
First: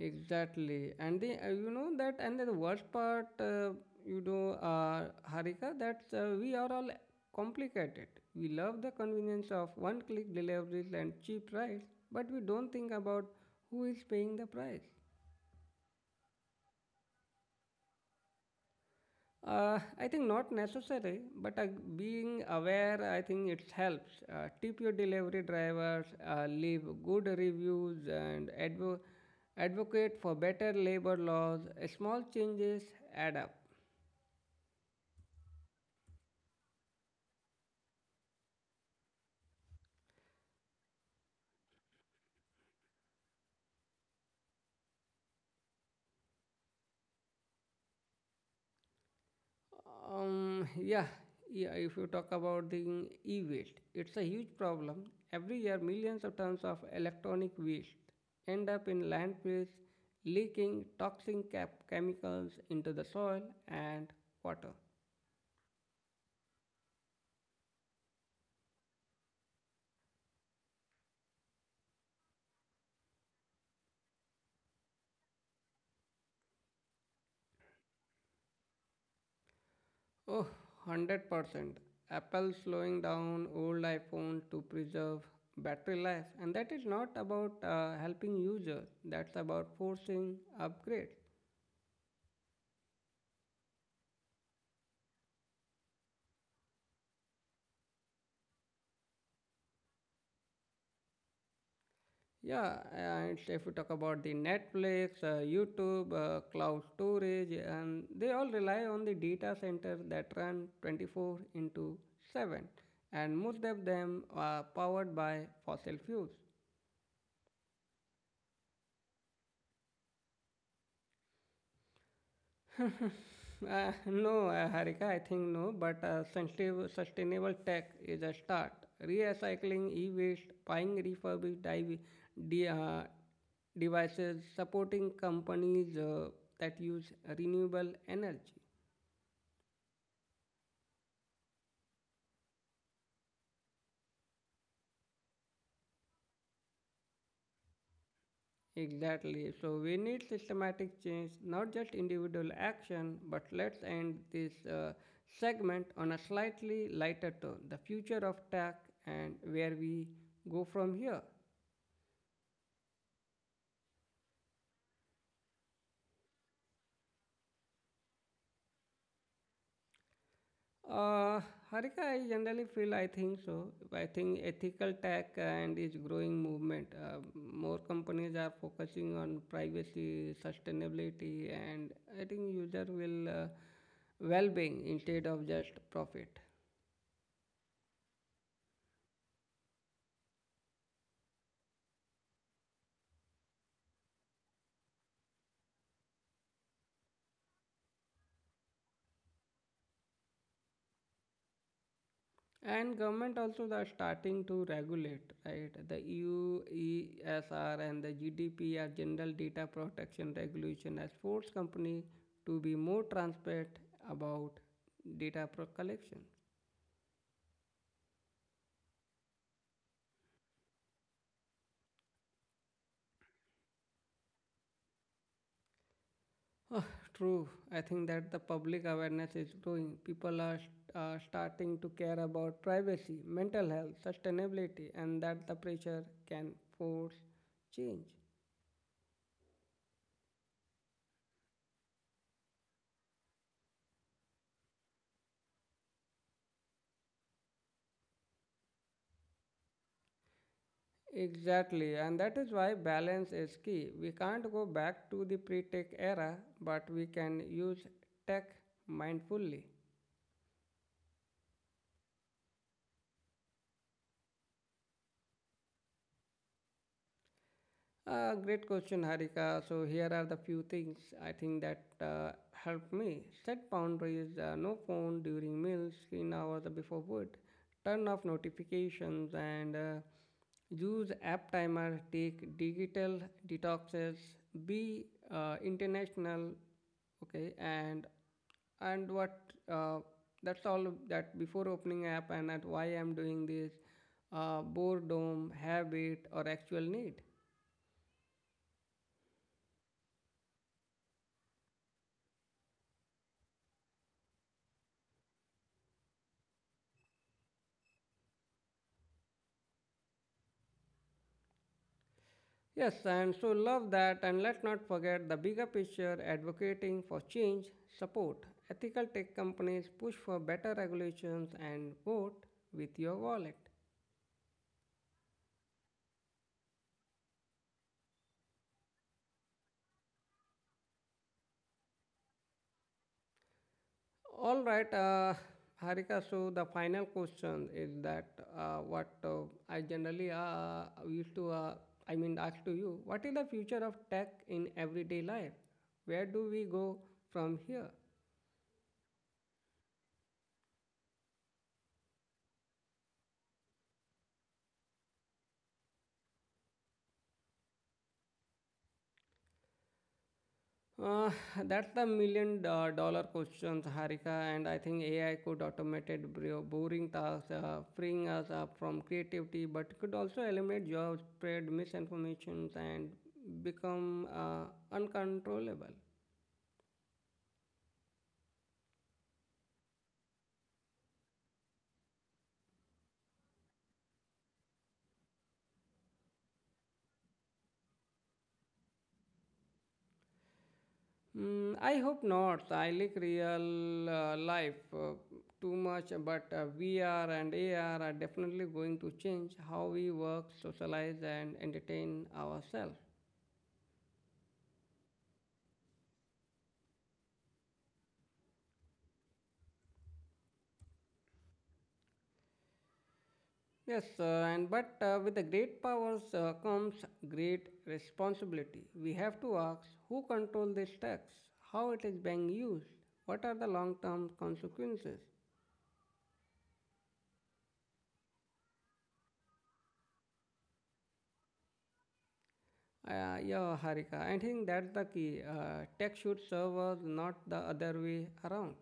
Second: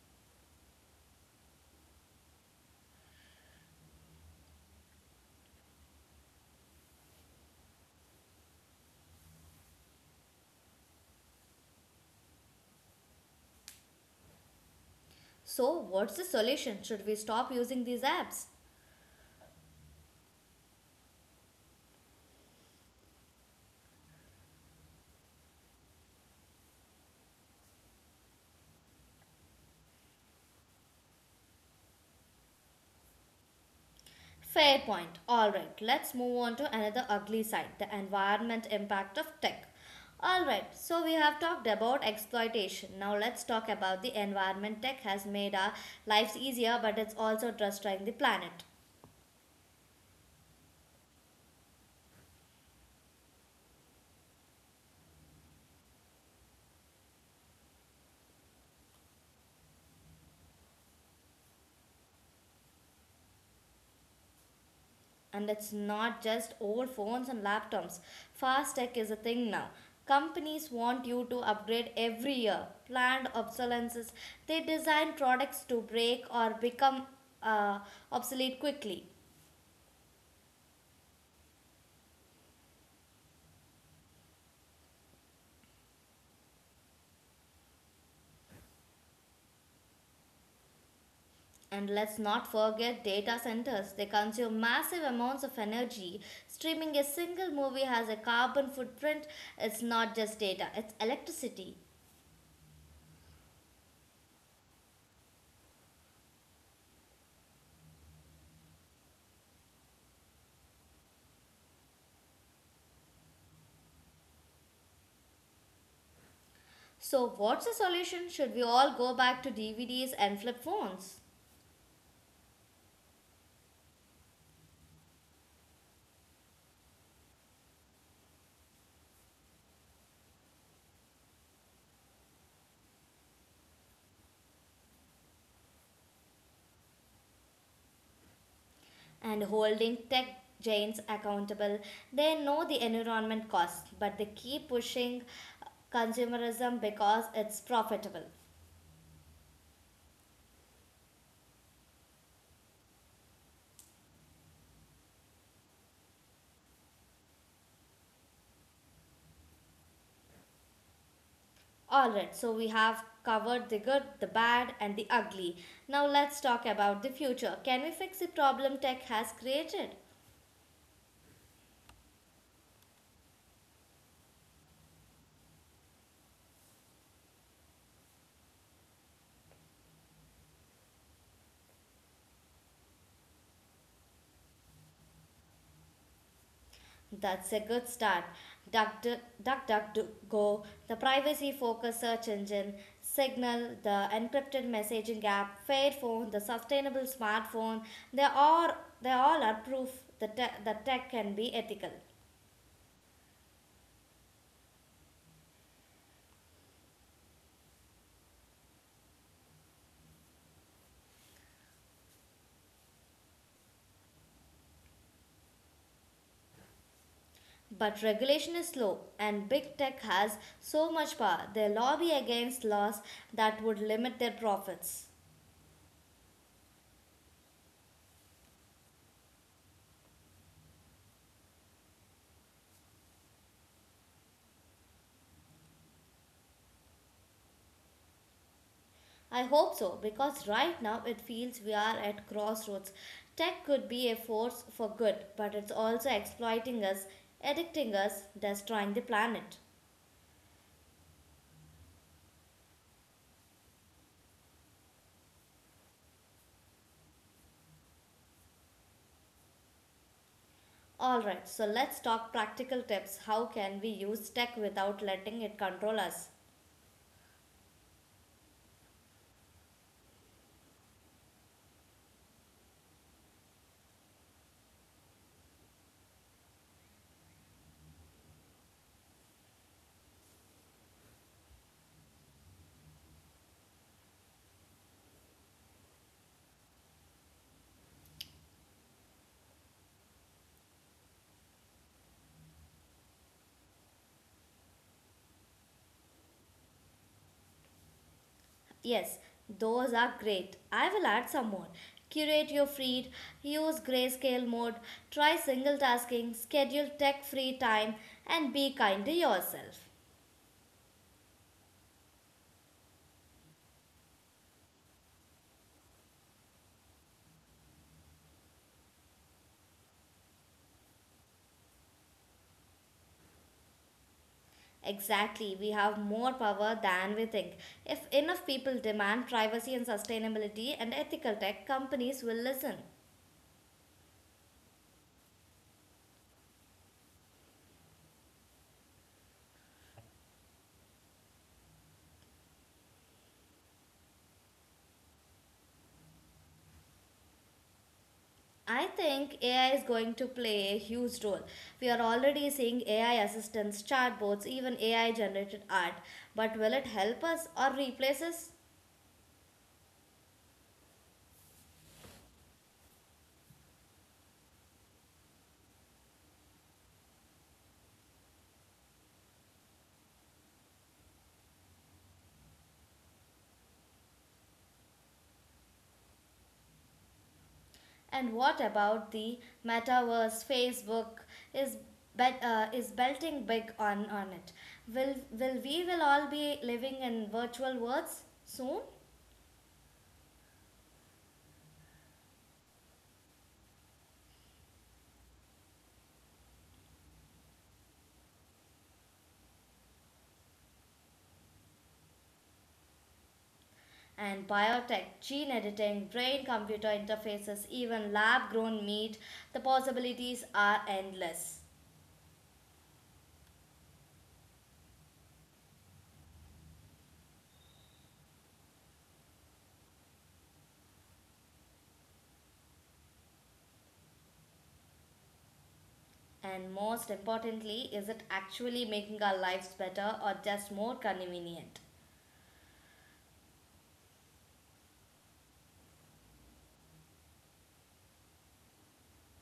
Speaker 1: Exactly, and the and the worst part, Harika, that we are all complicated. We love the convenience of one-click deliveries and cheap price, but we don't think about who is paying the price.
Speaker 2: So what's the solution? Should we stop using these apps?
Speaker 1: I think not necessary, but being aware, I think it helps. Tip your delivery drivers, leave good reviews, and advocate for better labor laws. Small changes add up.
Speaker 2: Fair point. Alright, let's move on to another ugly side the environment impact of tech. Alright, so we have talked about exploitation. Now let's talk about the environment. Tech has made our lives easier, but it's also destroying the planet.
Speaker 1: Um, yeah, yeah. If you talk about the e-waste, it's a huge problem. Every year, millions of tons of electronic waste end up in landfills, leaking toxic chemicals into the soil and water.
Speaker 2: And it's not just old phones and laptops. Fast tech is a thing now. Companies want you to upgrade every year. Planned obsolescences. They design products to break or become uh, obsolete quickly.
Speaker 1: Oh, 100%. Apple slowing down old iPhone to preserve battery life, and that is not about helping users. That's about forcing upgrades.
Speaker 2: And let's not forget data centers. They consume massive amounts of energy. Streaming a single movie has a carbon footprint. It's not just data, it's electricity.
Speaker 1: Yeah, and if you talk about the Netflix, YouTube, cloud storage, and they all rely on the data centers that run 24 into 7, and most of them are powered by fossil fuels.
Speaker 2: So, what's the solution? Should we all go back to DVDs and flip phones?
Speaker 1: No, Harika, I think no, but sustainable tech is a start. Recycling e-waste, buying refurbished de- uh, devices, supporting companies that use renewable energy.
Speaker 2: And holding tech giants accountable. They know the environment costs, but they keep pushing consumerism because it's profitable.
Speaker 1: Exactly. So we need systematic change, not just individual action. But let's end this segment on a slightly lighter tone, the future of tech and where we go from here.
Speaker 2: Alright, so we have covered the good, the bad, and the ugly. Now let's talk about the future. Can we fix the problem tech has created?
Speaker 1: Uh, Harika, I generally feel I think so. I think ethical tech and its growing movement. More companies are focusing on privacy, sustainability, and I think user will well-being instead of just profit.
Speaker 2: That's a good start. Duck, duck, duck, go, the privacy focused search engine, Signal, the encrypted messaging app, Fairphone, the sustainable smartphone, they all. they all are proof that tech can be ethical.
Speaker 1: And government also they are starting to regulate, right? The EU ESR and the GDPR General Data Protection Regulation has forced company to be more transparent about data collection.
Speaker 2: But regulation is slow, and big tech has so much power, they lobby against laws that would limit their profits.
Speaker 1: Ah, true. I think that the public awareness is growing. People are starting to care about privacy, mental health, sustainability, and that the pressure can force change.
Speaker 2: I hope so, because right now it feels we are at crossroads. Tech could be a force for good, but it's also exploiting us, addicting us, destroying the planet.
Speaker 1: Exactly, and that is why balance is key. We can't go back to the pre tech era, but we can use tech mindfully.
Speaker 2: Alright, so let's talk practical tips. How can we use tech without letting it control us?
Speaker 1: Great question, Harika. So here are the few things I think that help me. Set boundaries, no phone during meals, screen hours before food, turn off notifications, and use app timer, take digital detoxes, be international, okay, and what uh, that's all that before opening app and at why I'm doing this, boredom, habit, or actual need.
Speaker 2: Yes, those are great. I will add some more. Curate your feed, use grayscale mode, try single tasking, schedule tech free time, and be kind to yourself.
Speaker 1: Yes, and so love that, and let's not forget the bigger picture advocating for change, support ethical tech companies, push for better regulations, and vote with your wallet.
Speaker 2: Exactly, we have more power than we think. If enough people demand privacy and sustainability and ethical tech, companies will listen.
Speaker 1: All right, Harika, so the final question is that what I generally used to, I mean, ask to you, what is the future of tech in everyday life? Where do we go from here?
Speaker 2: I think AI is going to play a huge role. We are already seeing AI assistants, chatbots, even AI generated art. But will it help us or replace us?
Speaker 1: Uh, that's the million dollar question, Harika, and I think AI could automate boring tasks, freeing us up from creativity, but could also eliminate jobs, spread misinformation, and become uncontrollable.
Speaker 2: And what about the metaverse? Facebook is is belting big on it. Will we will all be living in virtual worlds soon?
Speaker 1: Mm, I hope not. I like real life too much, but VR and AR are definitely going to change how we work, socialize, and entertain ourselves.
Speaker 2: And biotech, gene editing, brain computer interfaces, even lab grown meat, the possibilities are endless.
Speaker 1: Yes, and but with the great powers comes great responsibility. We have to ask who control this tax, how it is being used, what are the long-term consequences.
Speaker 2: And most importantly, is it actually making our lives better or just more convenient?
Speaker 1: Yeah, Harika, I think that's the key. Tax should serve us, not the other way around.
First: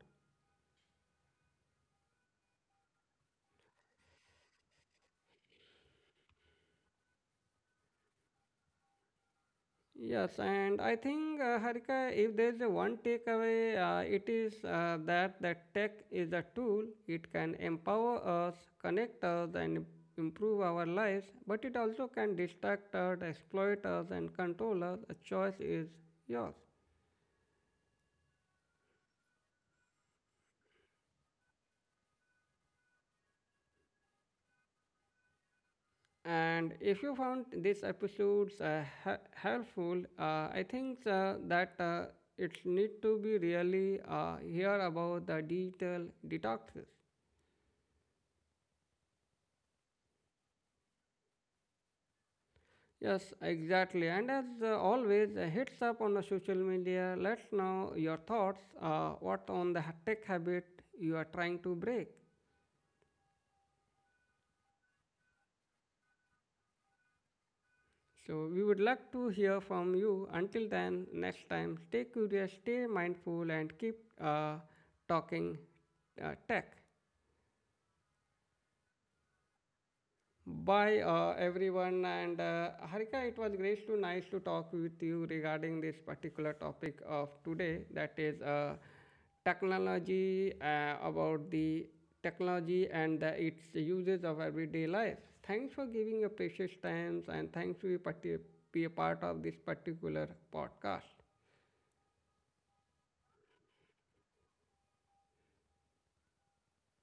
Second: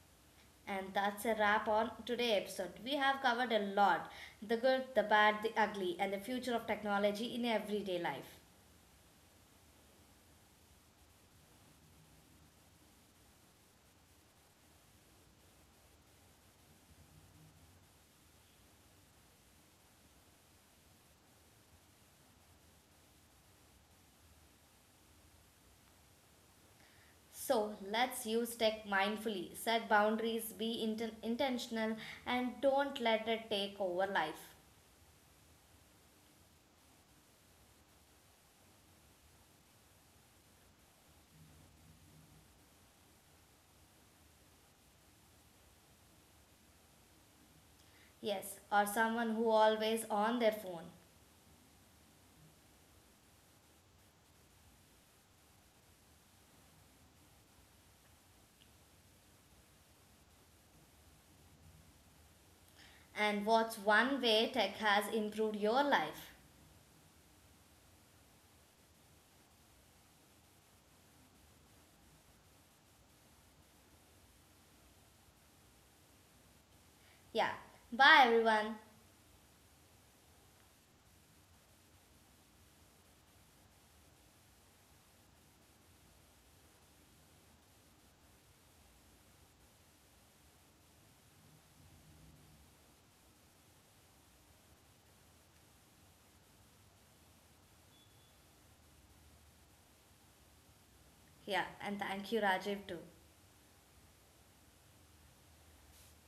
Speaker 2: And that's a wrap on today's episode. We have covered a lot the good, the bad, the ugly, and the future of technology in everyday life.
Speaker 1: Yes, and I think, Harika, if there's a one takeaway, it is that the tech is a tool. It can empower us, connect us, and improve our lives, but it also can distract us, exploit us, and control us. A choice is yours.
Speaker 2: So let's use tech mindfully, set boundaries, be intentional, and don't let it take over life.
Speaker 1: And if you found this episodes helpful, I think that it need to be really hear about the digital detoxes.
Speaker 2: Yes, or someone who always on their phone.
Speaker 1: Yes, exactly. And as always, hits up on the social media. Let's know your thoughts. What on the tech habit you are trying to break?
Speaker 2: And what's one way tech has improved your life?
Speaker 1: So we would like to hear from you. Until then, next time, stay curious, stay mindful, and keep talking tech.
Speaker 2: Yeah. Bye everyone.
Speaker 1: Bye, everyone. And Harika, it was great to nice to talk with you regarding this particular topic of today. That is technology, uh, about the technology and the, its uses of everyday life. Thanks for giving your precious times and thanks to be a part of this particular podcast.
Speaker 2: Yeah, and thank you Rajiv too.